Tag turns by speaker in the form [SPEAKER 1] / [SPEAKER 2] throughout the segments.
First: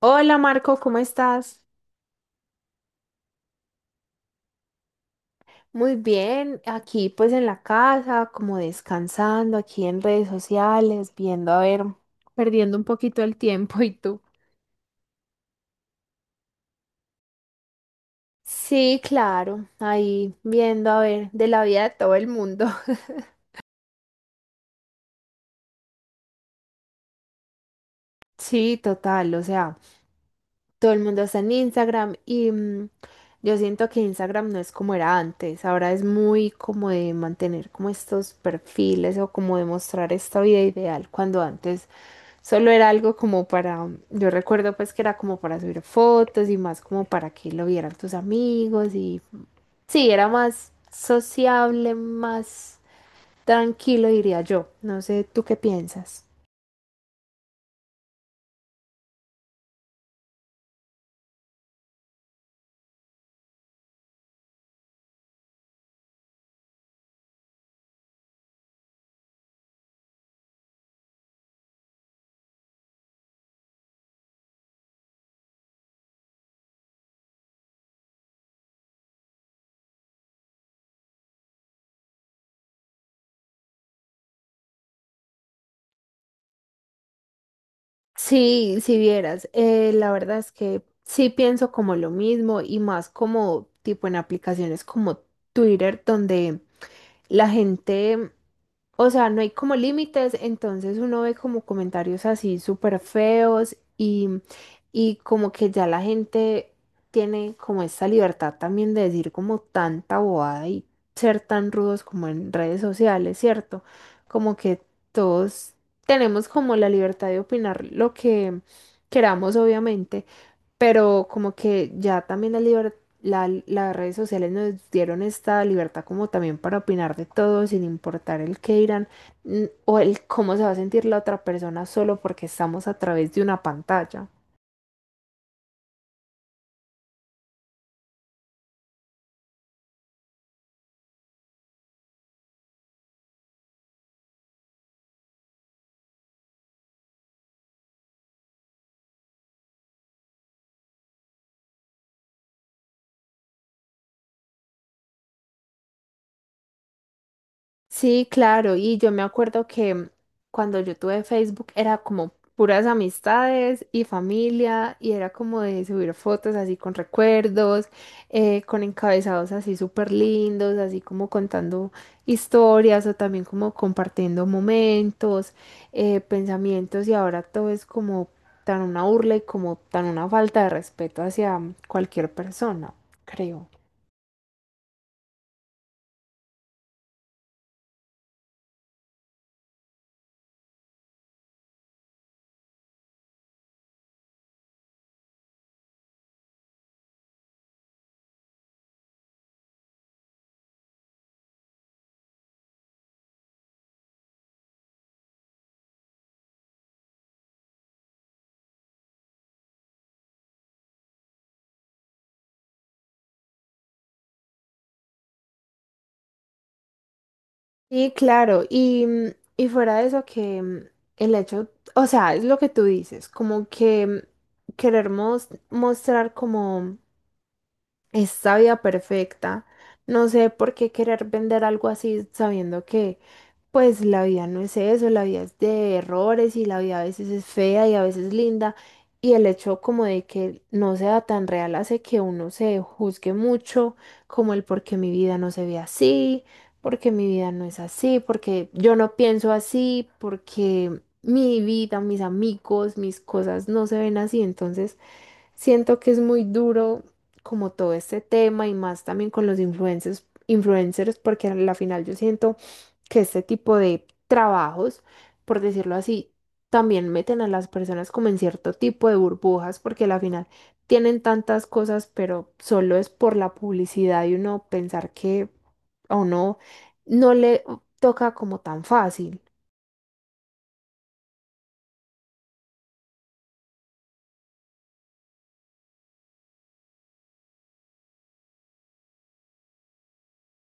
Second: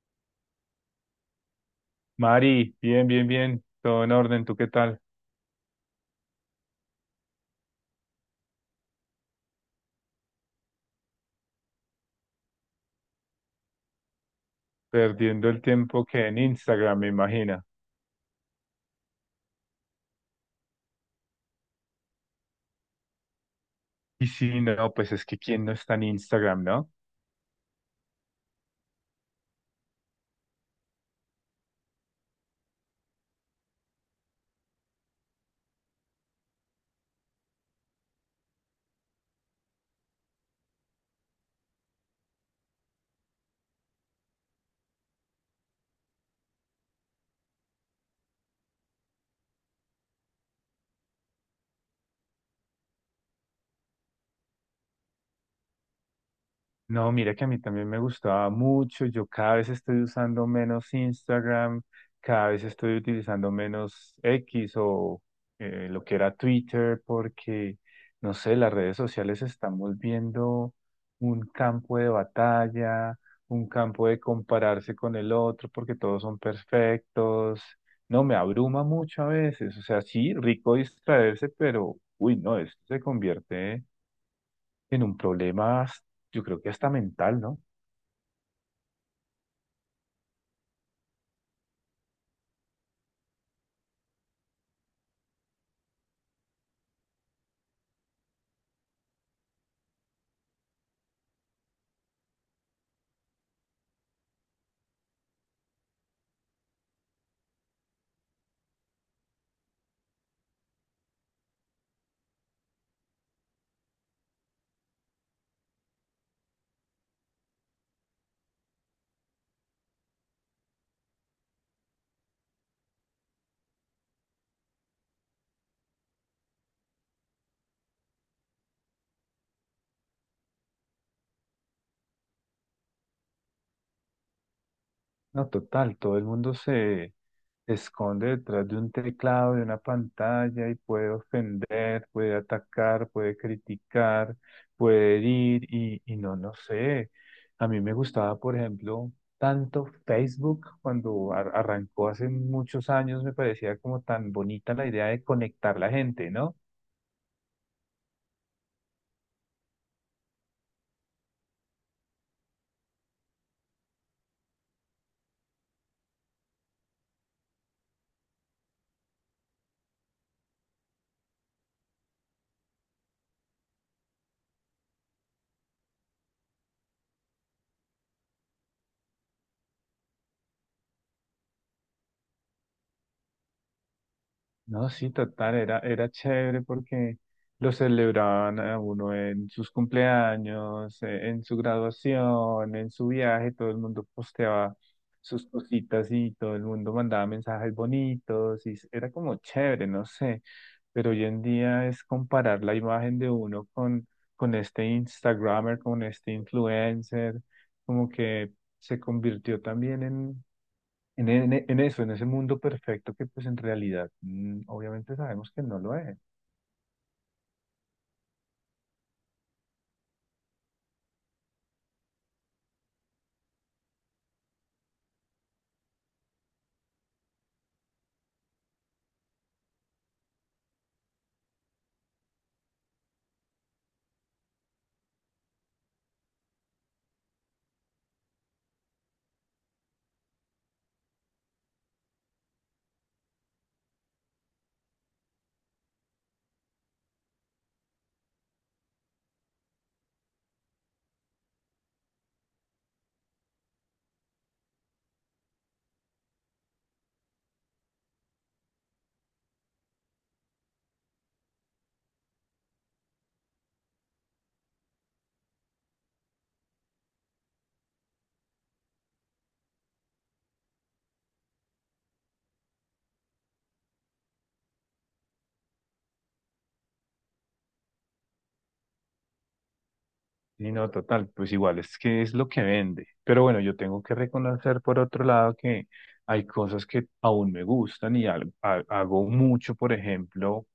[SPEAKER 1] Hola Marco, ¿cómo estás?
[SPEAKER 2] Mari, bien, bien, bien, todo en orden, ¿tú qué tal?
[SPEAKER 1] Muy bien, aquí pues en la casa, como descansando, aquí en redes sociales, viendo, a ver, perdiendo un poquito el tiempo. ¿Y tú?
[SPEAKER 2] Perdiendo el tiempo que en Instagram, me imagina.
[SPEAKER 1] Sí, claro, ahí viendo a ver de la vida de todo el mundo.
[SPEAKER 2] Y sí, no, pues es que quién no está en Instagram, ¿no?
[SPEAKER 1] Sí, total, o sea, todo el mundo está en Instagram y yo siento que Instagram no es como era antes. Ahora es muy como de mantener como estos perfiles o como de mostrar esta vida ideal cuando antes solo era algo como para, yo recuerdo pues que era como para subir fotos y más como para que lo vieran tus amigos y sí, era más sociable, más tranquilo diría yo. No sé, ¿tú qué piensas?
[SPEAKER 2] No, mira que a mí también me gustaba mucho. Yo cada vez estoy usando menos Instagram, cada vez estoy utilizando menos X o lo que era Twitter, porque, no sé, las redes sociales se están volviendo un campo de batalla, un campo de compararse con el otro, porque todos son perfectos. No, me abruma mucho a veces. O sea, sí, rico distraerse, pero, uy, no, esto se convierte en un problema, yo creo que hasta mental, ¿no?
[SPEAKER 1] Sí, si vieras, la verdad es que sí pienso como lo mismo y más como tipo en aplicaciones como Twitter, donde la gente, o sea, no hay como límites, entonces uno ve como comentarios así súper feos y como que ya la gente tiene como esta libertad también de decir como tanta bobada y ser tan rudos como en redes sociales, ¿cierto? Como que todos tenemos como la libertad de opinar lo que queramos, obviamente, pero como que ya también las redes sociales nos dieron esta libertad como también para opinar de todo sin importar el qué dirán, o el cómo se va a sentir la otra persona solo porque estamos a través de una pantalla.
[SPEAKER 2] No, total, todo el mundo se esconde detrás de un teclado, de una pantalla y puede ofender, puede atacar, puede criticar, puede herir y no, no sé. A mí me gustaba, por ejemplo, tanto Facebook cuando arrancó hace muchos años, me parecía como tan bonita la idea de conectar la gente, ¿no?
[SPEAKER 1] Sí, claro, y yo me acuerdo que cuando yo tuve Facebook era como puras amistades y familia y era como de subir fotos así con recuerdos, con encabezados así súper lindos, así como contando historias o también como compartiendo momentos, pensamientos, y ahora todo es como tan una burla y como tan una falta de respeto hacia cualquier persona, creo.
[SPEAKER 2] No, sí, total, era chévere porque lo celebraban a uno en sus cumpleaños, en su graduación, en su viaje, todo el mundo posteaba sus cositas y todo el mundo mandaba mensajes bonitos y era como chévere, no sé, pero hoy en día es comparar la imagen de uno con este Instagramer, con este influencer, como que se convirtió también en eso, en ese mundo perfecto que pues en realidad, mm, obviamente sabemos que no lo es.
[SPEAKER 1] Sí, claro, y, y fuera de eso que el hecho, o sea, es lo que tú dices, como que querer mostrar como es sabia perfecta. No sé por qué querer vender algo así sabiendo que pues la vida no es eso, la vida es de errores y la vida a veces es fea y a veces linda. Y el hecho como de que no sea tan real hace que uno se juzgue mucho, como el por qué mi vida no se ve así, porque mi vida no es así, porque yo no pienso así, porque mi vida, mis amigos, mis cosas no se ven así. Entonces, siento que es muy duro como todo este tema y más también con los influencers porque a la final yo siento que este tipo de trabajos, por decirlo así, también meten a las personas como en cierto tipo de burbujas porque a la final tienen tantas cosas, pero solo es por la publicidad y uno pensar que a uno no le toca como tan fácil.
[SPEAKER 2] Sí, no, total, pues igual es que es lo que vende. Pero bueno, yo tengo que reconocer por otro lado que hay cosas que aún me gustan y hago mucho, por ejemplo,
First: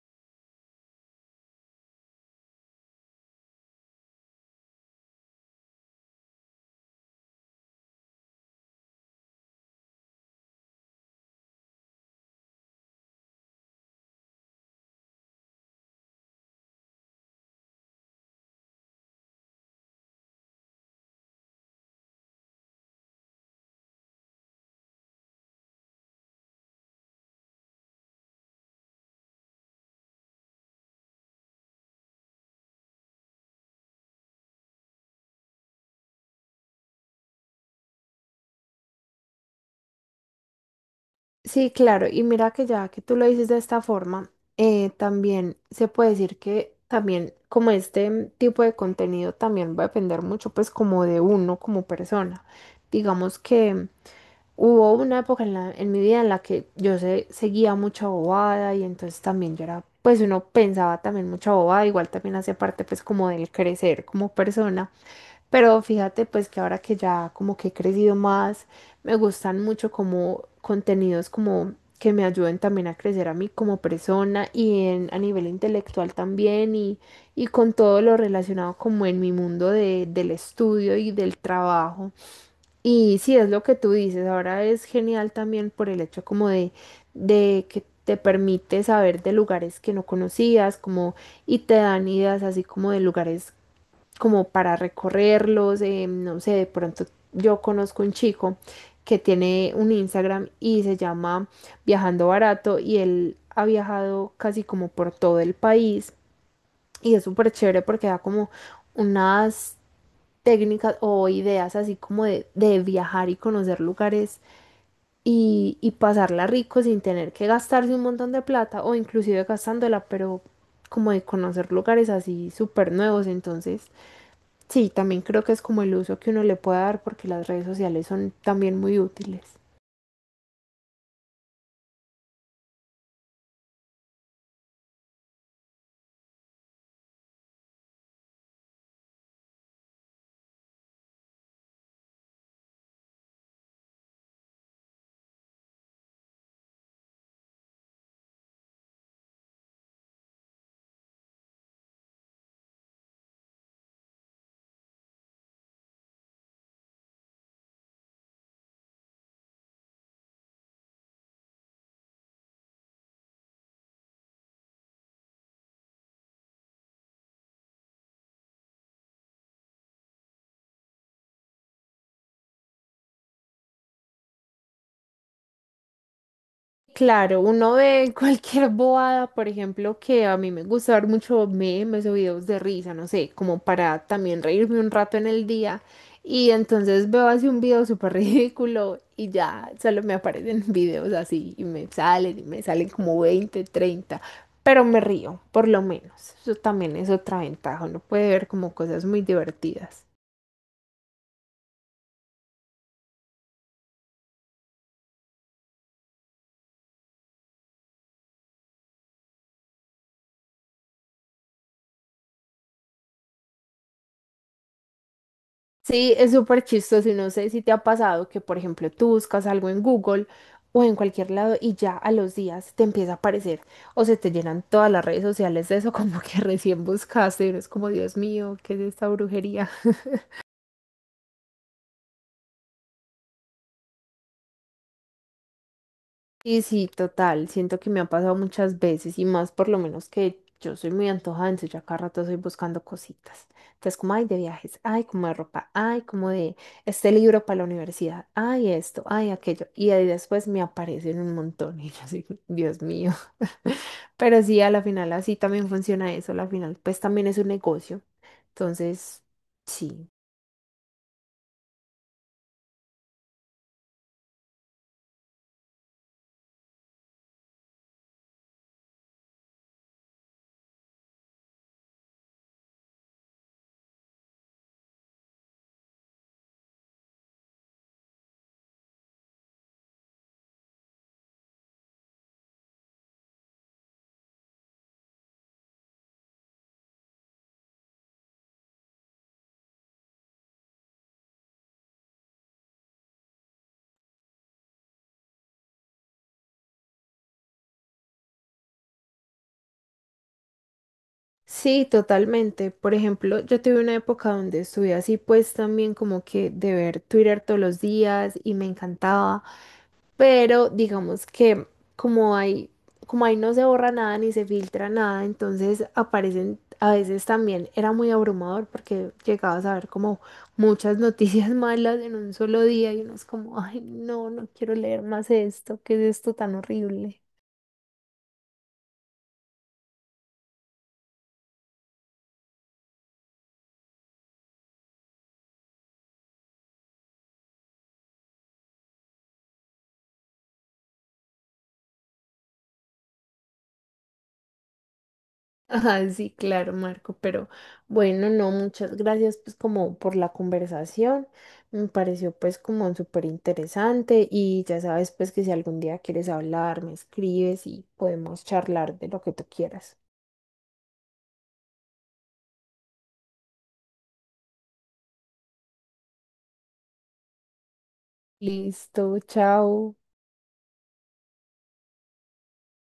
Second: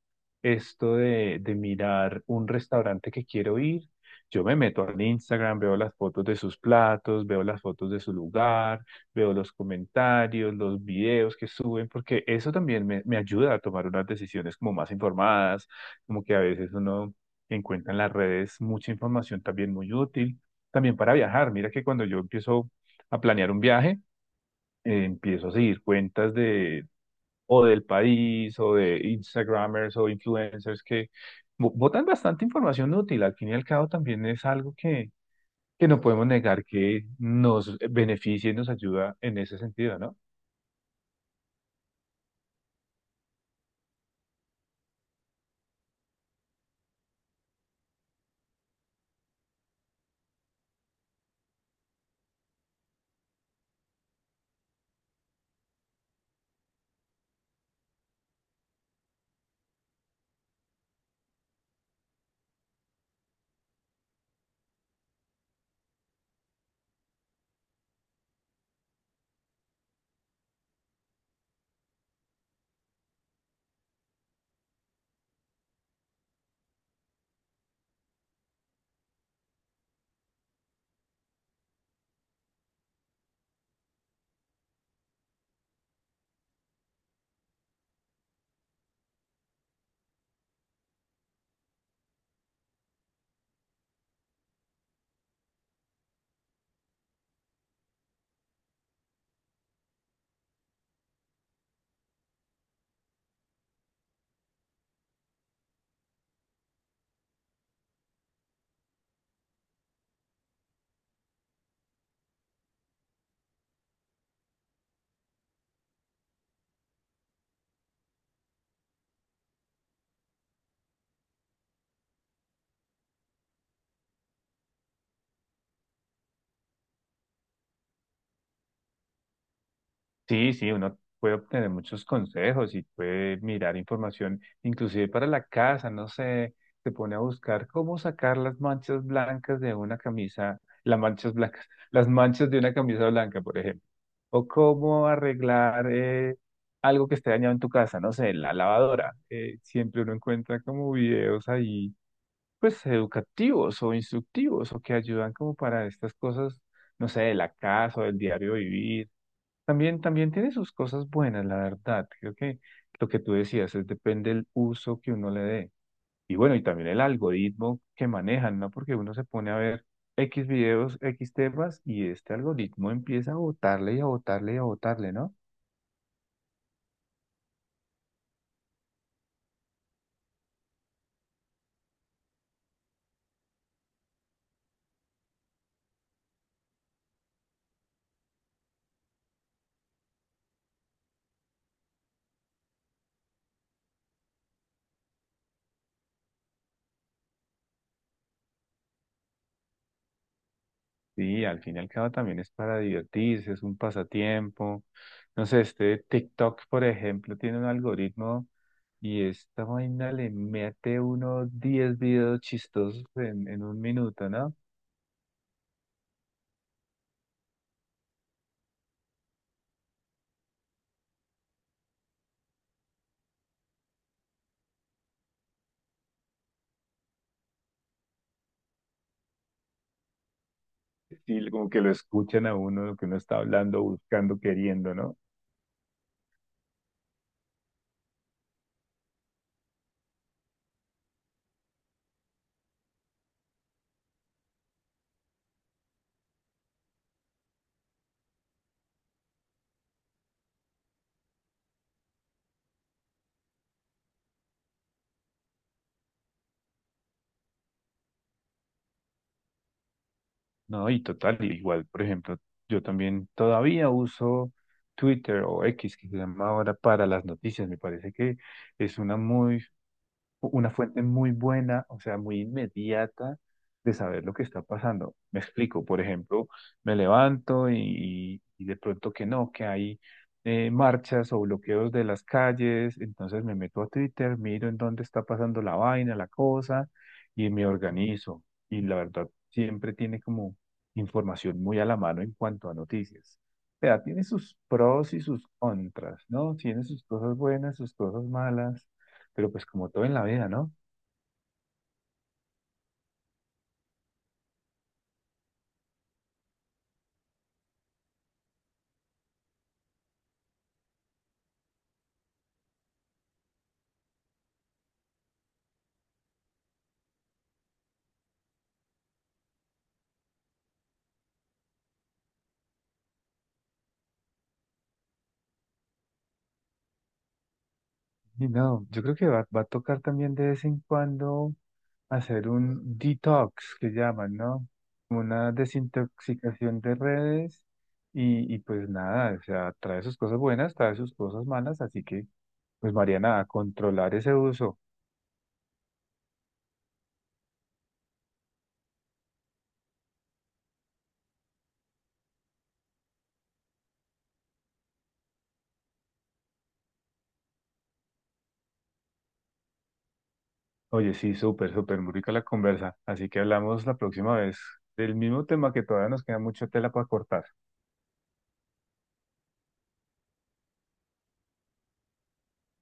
[SPEAKER 2] esto de mirar un restaurante que quiero ir. Yo me meto al Instagram, veo las fotos de sus platos, veo las fotos de su lugar, veo los comentarios, los videos que suben, porque eso también me ayuda a tomar unas decisiones como más informadas, como que a veces uno encuentra en las redes mucha información también muy útil, también para viajar. Mira que cuando yo empiezo a planear un viaje, empiezo a seguir cuentas de o del país o de Instagramers o influencers que botan bastante información útil. Al fin y al cabo también es algo que no podemos negar que nos beneficia y nos ayuda en ese sentido, ¿no?
[SPEAKER 1] Sí, claro, y mira que ya que tú lo dices de esta forma, también se puede decir que también como este tipo de contenido también va a depender mucho pues como de uno como persona. Digamos que hubo una época en mi vida en la que yo seguía mucha bobada y entonces también yo era, pues uno pensaba también mucha bobada, igual también hace parte pues como del crecer como persona. Pero fíjate pues que ahora que ya como que he crecido más, me gustan mucho como contenidos como que me ayuden también a crecer a mí como persona y en, a nivel intelectual también y con todo lo relacionado como en mi mundo del estudio y del trabajo. Y sí, es lo que tú dices, ahora es genial también por el hecho como de que te permite saber de lugares que no conocías, como, y te dan ideas así como de lugares como para recorrerlos, no sé, de pronto yo conozco un chico que tiene un Instagram y se llama Viajando Barato, y él ha viajado casi como por todo el país y es súper chévere porque da como unas técnicas o ideas así como de viajar y conocer lugares y pasarla rico sin tener que gastarse un montón de plata o inclusive gastándola, pero como de conocer lugares así súper nuevos, entonces sí, también creo que es como el uso que uno le puede dar porque las redes sociales son también muy útiles.
[SPEAKER 2] Sí, sí, uno puede obtener muchos consejos y puede mirar información, inclusive para la casa, no sé, se pone a buscar cómo sacar las manchas blancas de una camisa, las manchas blancas, las manchas de una camisa blanca, por ejemplo, o cómo arreglar algo que esté dañado en tu casa, no sé, la lavadora. Siempre uno encuentra como videos ahí, pues educativos o instructivos o que ayudan como para estas cosas, no sé, de la casa o del diario vivir también, también tiene sus cosas buenas, la verdad. Creo que lo que tú decías es depende del uso que uno le dé. Y bueno, y también el algoritmo que manejan, ¿no? Porque uno se pone a ver X videos, X temas, y este algoritmo empieza a botarle y a botarle y a botarle, ¿no?
[SPEAKER 1] Claro, uno ve cualquier bobada, por ejemplo, que a mí me gusta ver mucho memes o videos de risa, no sé, como para también reírme un rato en el día. Y entonces veo así un video súper ridículo y ya solo me aparecen videos así y me salen como 20, 30, pero me río, por lo menos. Eso también es otra ventaja, uno puede ver como cosas muy divertidas.
[SPEAKER 2] Sí, al fin y al cabo también es para divertirse, es un pasatiempo. No sé, este TikTok, por ejemplo, tiene un algoritmo y esta vaina le mete unos 10 videos chistosos en un minuto, ¿no?
[SPEAKER 1] Sí, es súper chistoso y no sé si te ha pasado que, por ejemplo, tú buscas algo en Google o en cualquier lado y ya a los días te empieza a aparecer o se te llenan todas las redes sociales de eso como que recién buscaste y es como, Dios mío, ¿qué es esta brujería?
[SPEAKER 2] Sí, como que lo escuchan a uno, lo que uno está hablando, buscando, queriendo, ¿no?
[SPEAKER 1] Sí, sí, total. Siento que me ha pasado muchas veces y más por lo menos que yo soy muy antojada, entonces yo a cada rato estoy buscando cositas. Entonces, como ay de viajes, ay, como de ropa, ay, como de este libro para la universidad, ay, esto, ay, aquello. Y ahí después me aparecen un montón y yo así, Dios mío. Pero sí, a la final así también funciona eso. A la final, pues también es un negocio. Entonces, sí.
[SPEAKER 2] No, y total, igual, por ejemplo, yo también todavía uso Twitter o X, que se llama ahora, para las noticias. Me parece que es una fuente muy buena, o sea, muy inmediata de saber lo que está pasando. Me explico, por ejemplo, me levanto y de pronto que no, que hay marchas o bloqueos de las calles, entonces me meto a Twitter, miro en dónde está pasando la vaina, la cosa, y me organizo. Y la verdad, siempre tiene como información muy a la mano en cuanto a noticias. O sea, tiene sus pros y sus contras, ¿no? Tiene sus cosas buenas, sus cosas malas. Pero pues como todo en la vida, ¿no?
[SPEAKER 1] Sí, totalmente. Por ejemplo, yo tuve una época donde estuve así, pues también como que de ver Twitter todos los días y me encantaba, pero digamos que como hay, como ahí no se borra nada ni se filtra nada, entonces aparecen a veces también, era muy abrumador porque llegabas a ver como muchas noticias malas en un solo día y uno es como, ay, no, no quiero leer más esto, ¿qué es esto tan horrible?
[SPEAKER 2] Y no, yo creo que va a tocar también de vez en cuando hacer un detox, que llaman, ¿no? Como una desintoxicación de redes y pues nada, o sea, trae sus cosas buenas, trae sus cosas malas, así que pues Mariana, a controlar ese uso.
[SPEAKER 1] Ajá, sí, claro, Marco, pero bueno, no, muchas gracias pues como por la conversación, me pareció pues como súper interesante y ya sabes pues que si algún día quieres hablar, me escribes y podemos charlar de lo que tú quieras.
[SPEAKER 2] Oye, sí, súper, súper, muy rica la conversa, así que hablamos la próxima vez del mismo tema que todavía nos queda mucha tela para cortar.
[SPEAKER 1] Listo, chao.